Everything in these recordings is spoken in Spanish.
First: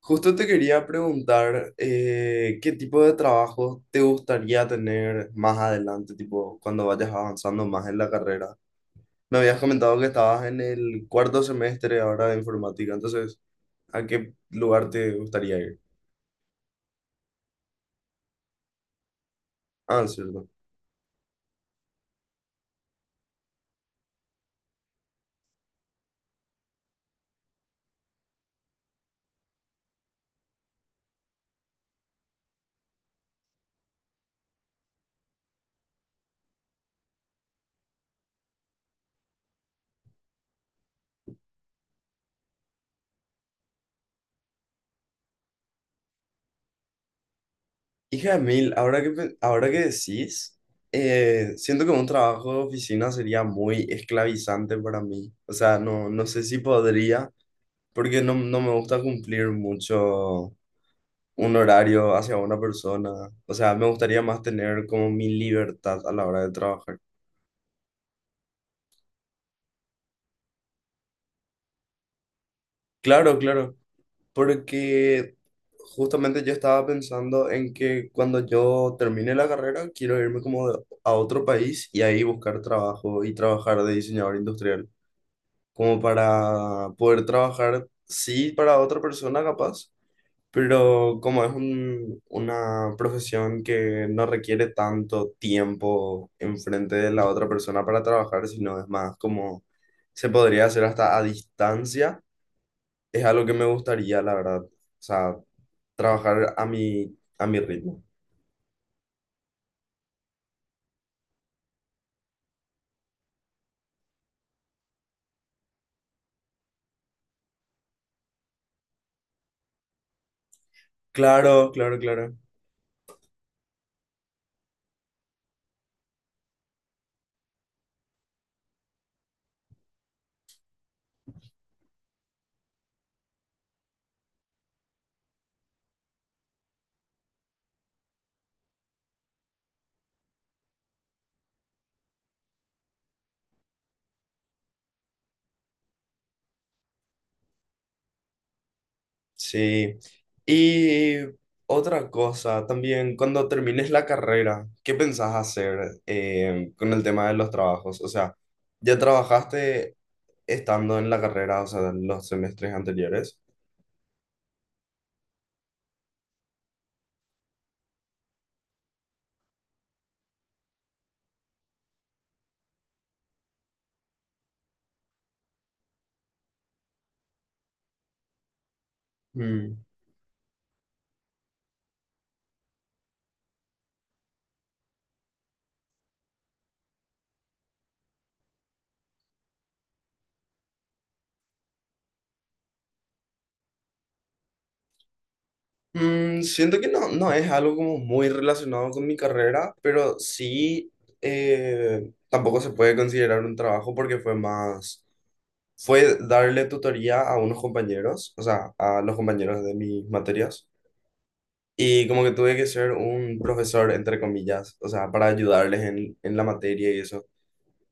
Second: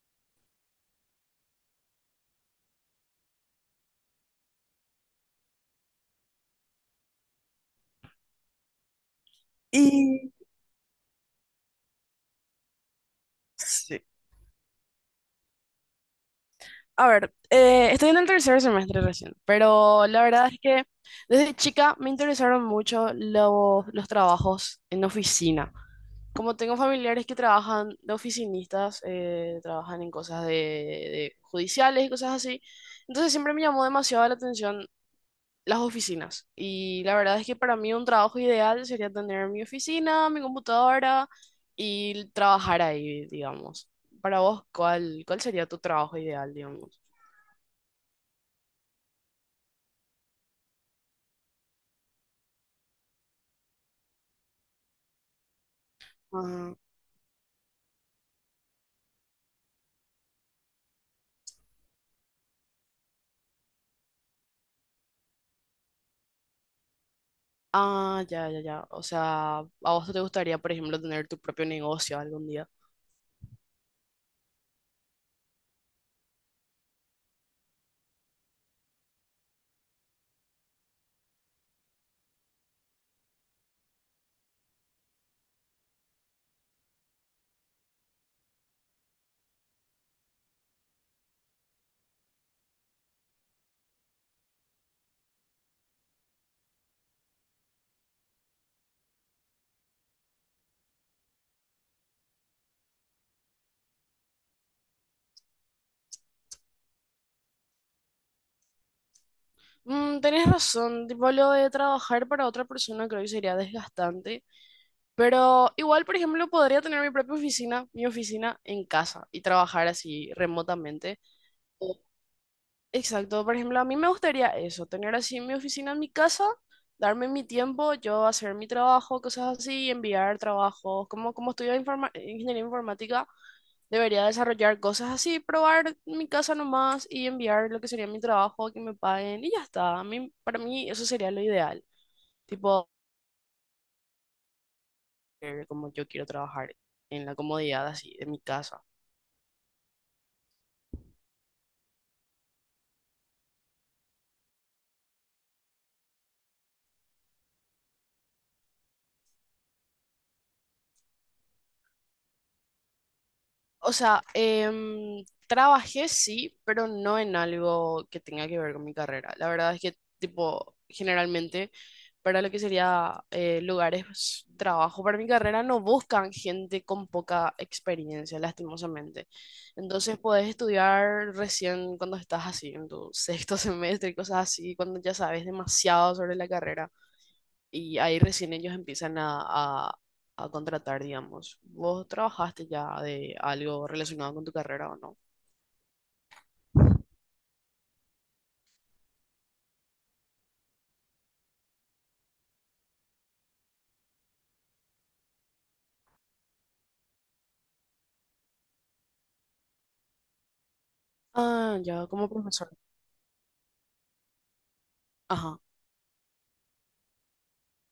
Justo te quería preguntar qué tipo de trabajo te gustaría tener más adelante, tipo cuando vayas avanzando más en la carrera. Me habías comentado que Y estabas en el cuarto semestre ahora de informática, entonces, sí, ¿a qué lugar te gustaría ir? a ver, estoy en el tercer semestre recién, Ah, pero la cierto. verdad es que desde chica me interesaron mucho los trabajos en oficina. Como tengo familiares que trabajan de oficinistas, trabajan en cosas de judiciales y cosas así, entonces siempre me llamó demasiado la atención las oficinas. Y la verdad es que para mí un trabajo ideal sería tener mi oficina, mi computadora y trabajar ahí, digamos. Para vos, ¿cuál sería tu trabajo ideal, digamos? Hija de mil, ahora que, ahora que decís, siento que un trabajo de oficina sería muy esclavizante para mí. O sea, no, no sé si Ah, podría, porque no, no me gusta cumplir mucho un horario hacia una persona. O sea, me gustaría más tener como mi libertad a la hora de trabajar. ah, ya, ya, ya. O sea, ¿a vos te gustaría, por ejemplo, tener tu propio negocio algún día? Claro, claro, porque justamente yo estaba pensando en que cuando yo termine la carrera quiero irme como a otro país y ahí buscar trabajo y trabajar de diseñador industrial, como para poder trabajar, sí, para otra persona capaz. Pero como es una profesión que no requiere tanto tiempo enfrente de la otra persona para trabajar, sino es más como se podría hacer hasta a distancia, es algo que me gustaría, la verdad. O sea, trabajar a a mi ritmo. Mm, tenés razón, tipo lo de trabajar para otra persona creo que sería desgastante, pero igual, por ejemplo, podría tener mi propia oficina, mi oficina en casa y trabajar así remotamente. Claro, claro, claro. Exacto, por ejemplo, a mí me gustaría eso, tener así mi oficina en mi casa, darme mi tiempo, yo hacer mi trabajo, cosas así, enviar trabajos, como estudio ingeniería informática, debería desarrollar cosas así, probar en mi casa nomás y enviar lo que sería mi trabajo, que me paguen y ya está. Para mí eso sería lo ideal, tipo, como yo quiero trabajar en la comodidad así de mi casa. Sí. Y otra cosa también, cuando termines la carrera, ¿qué pensás hacer con el tema de los trabajos? O sea, ¿ya trabajaste estando en la carrera, o sea, en los semestres anteriores? O sea, em, trabajé sí, pero no en algo que tenga que ver con mi carrera. La verdad es que, tipo, generalmente para lo que sería lugares de trabajo para mi carrera no buscan gente con poca experiencia, lastimosamente. Mm. Entonces podés estudiar recién cuando estás así, en tu sexto semestre y cosas así, cuando ya sabes demasiado sobre la carrera y ahí recién ellos empiezan a- a contratar, digamos. ¿Vos trabajaste ya de algo relacionado con tu carrera o no? Mm, siento que no, no es algo como muy relacionado con mi carrera, pero sí, tampoco se puede considerar un trabajo porque fue más, fue darle tutoría a unos compañeros, o sea, a los compañeros de mis materias. Ah, ya, Y como como que tuve que profesor. ser un profesor, entre comillas, o sea, para Ajá. ayudarles en la materia y eso.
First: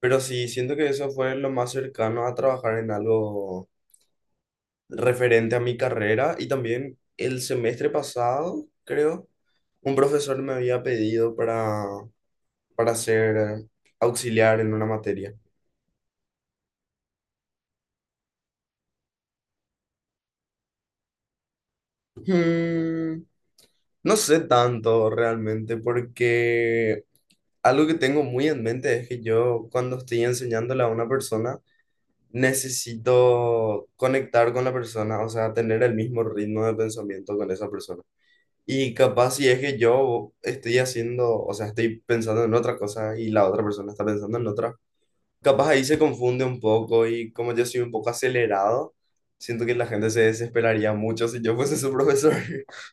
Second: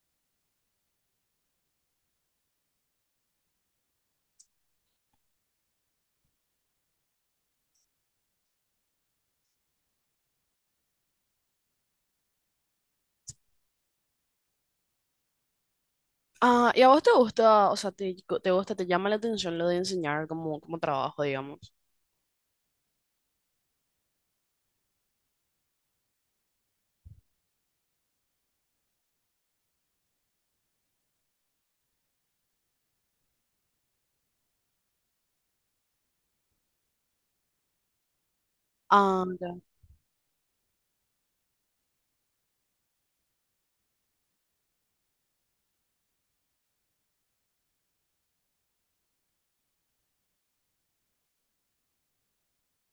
Pero sí, siento que eso fue lo más cercano a trabajar en algo referente a mi carrera. Y también el semestre pasado, creo, un profesor me había pedido para ser auxiliar en una materia. Ah, ¿y a vos te gusta, o sea, te gusta, te llama la atención lo de enseñar como trabajo, digamos? Hmm, no sé tanto realmente, porque algo que tengo muy en mente es que yo cuando estoy enseñándole a una persona, necesito conectar con la persona, o sea, tener el mismo ritmo de pensamiento con esa persona. Y Ah, capaz si ya. es que yo estoy haciendo, o sea, estoy pensando en otra cosa y la otra persona está pensando en otra, capaz ahí se confunde un poco y como yo soy un poco acelerado, siento que la gente se desesperaría mucho si yo fuese su profesor.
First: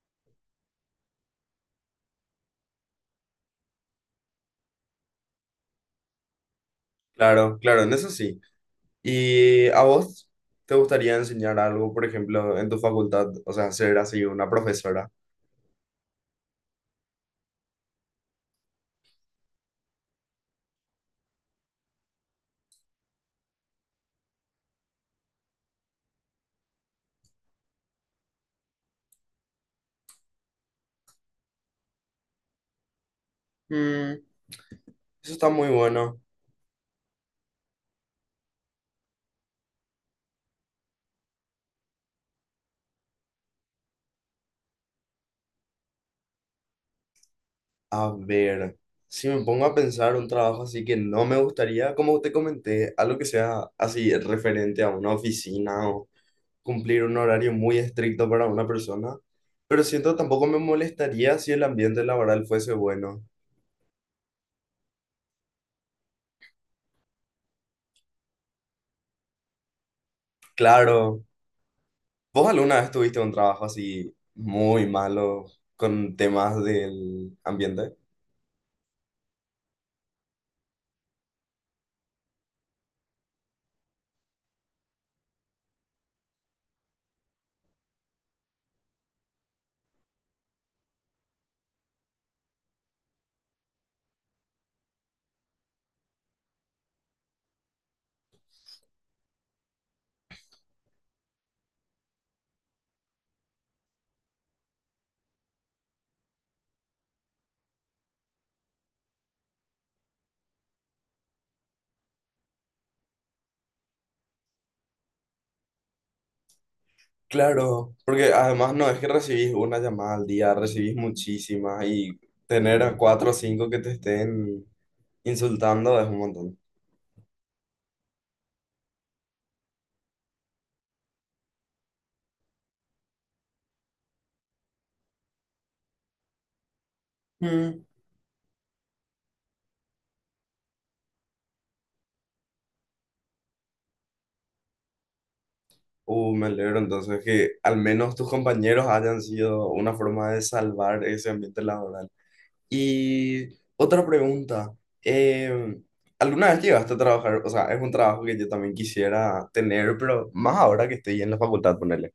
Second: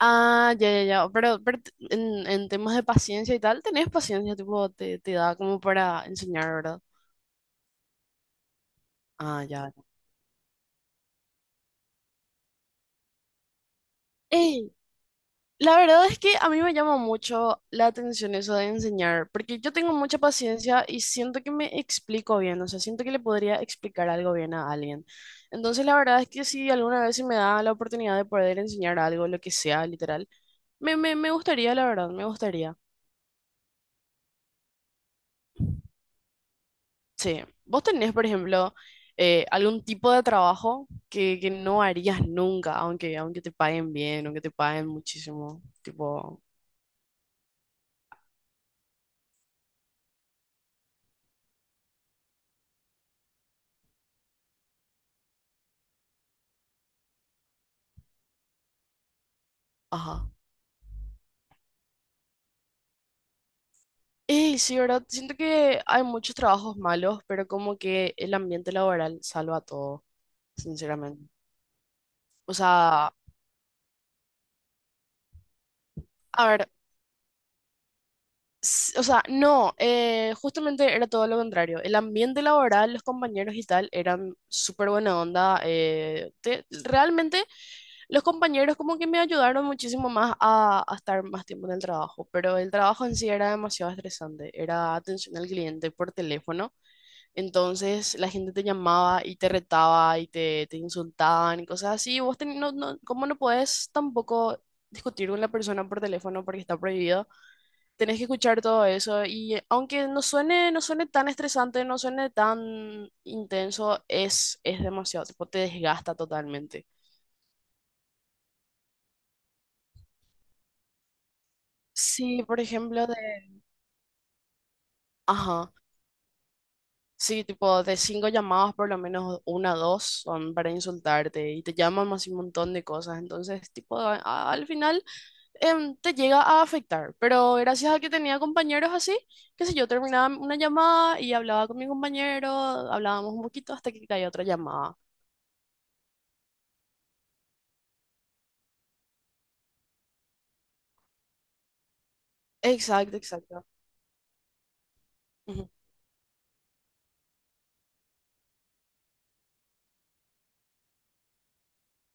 Ah, ya, ya, ya. Pero, en temas de paciencia y tal, tenés paciencia, tipo, te da como para enseñar, ¿verdad? Claro, claro, en eso sí. Ah, ya. ¿Y ya. a vos te gustaría enseñar algo, por ejemplo, en tu facultad? O sea, ser así una ¡Ey! profesora. La verdad es que a mí me llama mucho la atención eso de enseñar, porque yo tengo mucha paciencia y siento que me explico bien, o sea, siento que le podría explicar algo bien a alguien. Entonces, la verdad es que si alguna vez se me da la oportunidad de poder enseñar algo, lo que sea, literal, me gustaría, la verdad, me gustaría. Mm, eso está muy bueno. Sí, vos tenés, por ejemplo, algún tipo de trabajo que no harías nunca, aunque te paguen bien, aunque te paguen muchísimo, tipo, A ver, si me pongo a pensar un trabajo así que no me gustaría, como te comenté, algo que sea así referente a una oficina o cumplir un horario muy estricto para una persona, pero siento ajá. tampoco me molestaría si el ambiente laboral fuese bueno. Ey, sí, ¿verdad? Siento que hay muchos trabajos malos, pero como que el ambiente laboral salva todo, Claro, sinceramente. ¿vos O alguna vez sea, tuviste un trabajo así muy malo con a temas ver, del ambiente? O sea, no, justamente era todo lo contrario. El ambiente laboral, los compañeros y tal, eran súper buena onda. Realmente los compañeros como que me ayudaron muchísimo más a estar más tiempo en el trabajo, pero el trabajo en sí era demasiado estresante. Era atención al cliente por teléfono. Entonces la gente te llamaba y te retaba y te insultaban y cosas así. No, no, como no podés tampoco discutir con la persona por teléfono porque está prohibido, tenés que escuchar todo eso y aunque no suene, no suene tan estresante, no suene tan intenso, es demasiado, tipo, te desgasta totalmente. Claro, porque además no es que recibís una llamada al día, recibís muchísimas y Sí, por tener a ejemplo, de... cuatro o cinco que te estén Ajá. insultando es un montón. Sí, tipo, de cinco llamadas, por lo menos una o dos son para insultarte y te llaman más y un montón de cosas. Entonces, tipo, al final te llega a afectar, pero Mm. gracias a que tenía compañeros así, qué sé yo, terminaba una llamada y hablaba con mi compañero, hablábamos un poquito hasta que caía otra llamada. Me alegro entonces que al menos tus compañeros hayan sido una forma de salvar ese ambiente laboral. Exacto, Y exacto. otra pregunta, Ujú. eh, ¿alguna vez llegaste a trabajar? O sea, es un trabajo que yo también quisiera tener, pero más ahora que estoy en la facultad, ponerle.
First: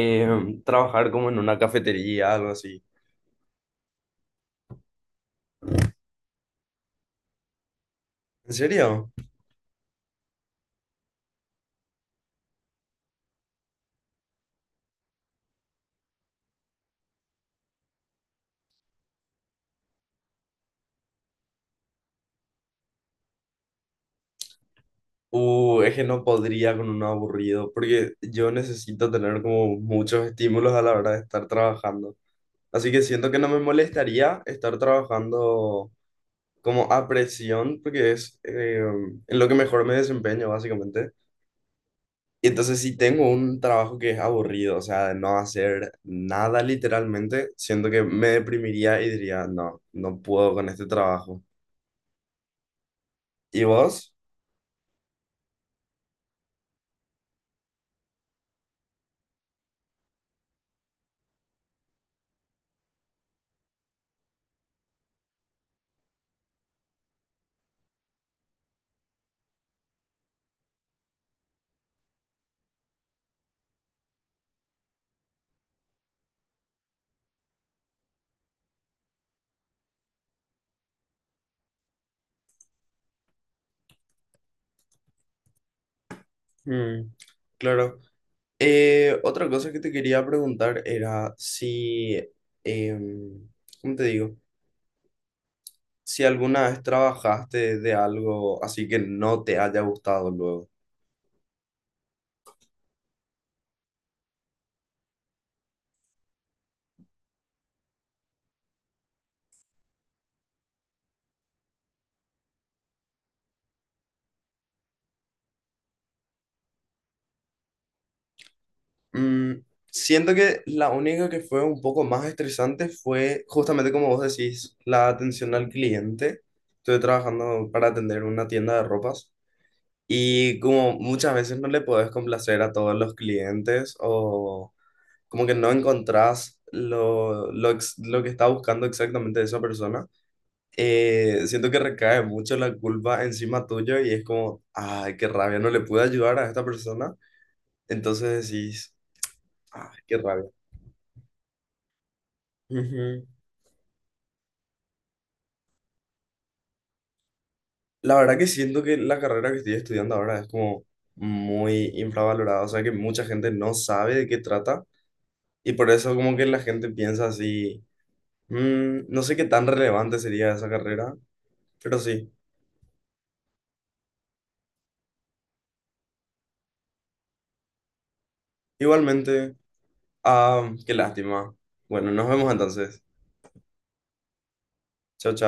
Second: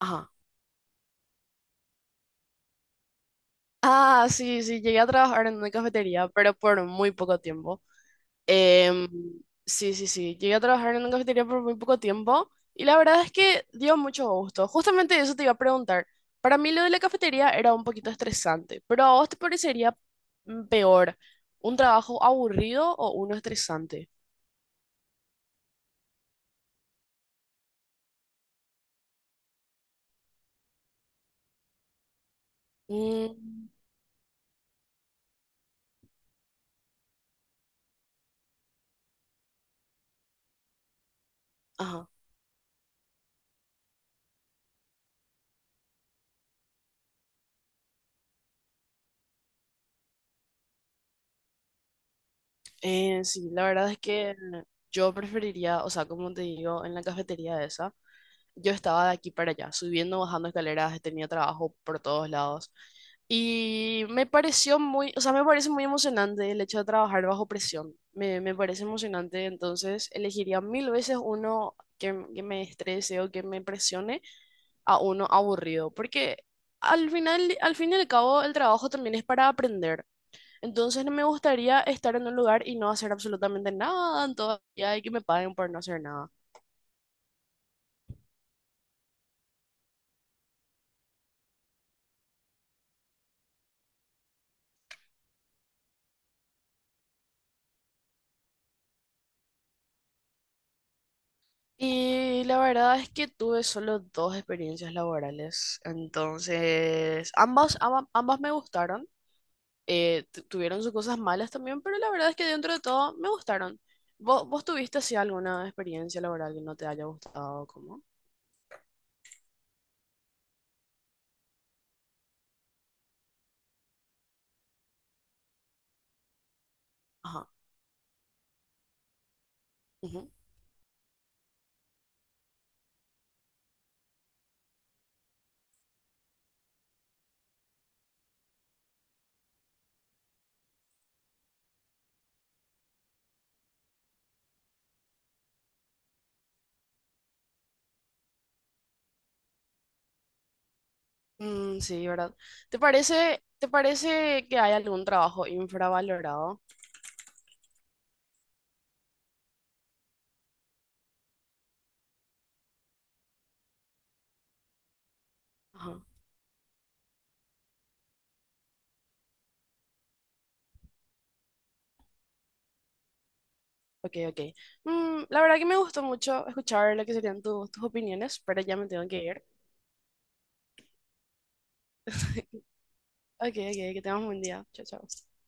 Ajá. Trabajar como en una cafetería, algo así. Ah, sí, sí, llegué a trabajar en una cafetería, pero por muy poco tiempo. ¿En Em, serio? sí, sí, sí. Llegué a trabajar en una cafetería por muy poco tiempo y la verdad es que dio mucho gusto. Justamente eso te iba a preguntar. Para mí lo de la cafetería era un poquito estresante, pero ¿a vos te parecería peor un trabajo aburrido o uno estresante? Es que no podría con un aburrido, porque yo necesito tener como muchos estímulos a la hora de estar trabajando. Así que siento que no me Mm, molestaría estar trabajando como a presión, porque es en lo que mejor me desempeño, básicamente. ajá. Y entonces si tengo un trabajo que es aburrido, o sea, de no hacer nada literalmente, siento que me deprimiría y diría, no, no puedo con este trabajo. Sí, ¿Y la verdad es vos? que yo preferiría, o sea, como te digo, en la cafetería esa. Yo estaba de aquí para allá, subiendo, bajando escaleras, tenía trabajo por todos lados. Y me pareció muy, o sea, me parece muy emocionante el hecho de trabajar bajo presión. Me parece emocionante, entonces elegiría mil veces uno que me estrese o que me presione a uno aburrido, porque al final, al fin y al cabo, el trabajo también es para aprender. Entonces no me gustaría estar en un lugar y no hacer absolutamente nada en todo el día y que me paguen por no hacer nada. Mm, claro. Otra cosa que te quería preguntar era si, em, ¿cómo te digo? Si alguna vez trabajaste de algo así que no te haya gustado luego. Y la verdad es que tuve solo dos experiencias laborales, entonces ambas, ambas, me gustaron, tuvieron sus cosas malas también, pero la verdad es que dentro de todo me gustaron. ¿Vos tuviste así alguna experiencia laboral que no te haya gustado? ¿Cómo? Mm, siento que la única que fue un poco más estresante fue justamente como vos decís, la atención al cliente. Estuve Ajá. trabajando para atender una tienda de ropas Ujú. y como muchas veces no le podés complacer a todos los clientes o como que no encontrás lo, lo que está buscando exactamente esa persona. Eh, siento que recae mucho la culpa encima tuyo y es como, ay, qué rabia, no le pude ayudar a esta persona. Entonces decís, ay, qué rabia. Mm, sí, ¿verdad? Ujú. ¿Te parece que hay algún trabajo infravalorado? La verdad que siento que la carrera que estoy estudiando ahora es como muy infravalorada, o sea que mucha gente no sabe de qué trata y por Ajá. eso como que la gente piensa así, "Mm, no sé qué tan relevante sería esa carrera, pero sí, Ok, ok. Mm, la verdad que me gustó mucho escuchar lo que serían tus opiniones, pero ya me tengo que ir. igualmente, ah, qué lástima. Bueno, nos vemos entonces. Ok, ok, que tengas un buen día. Chao, chao. Chao, chao.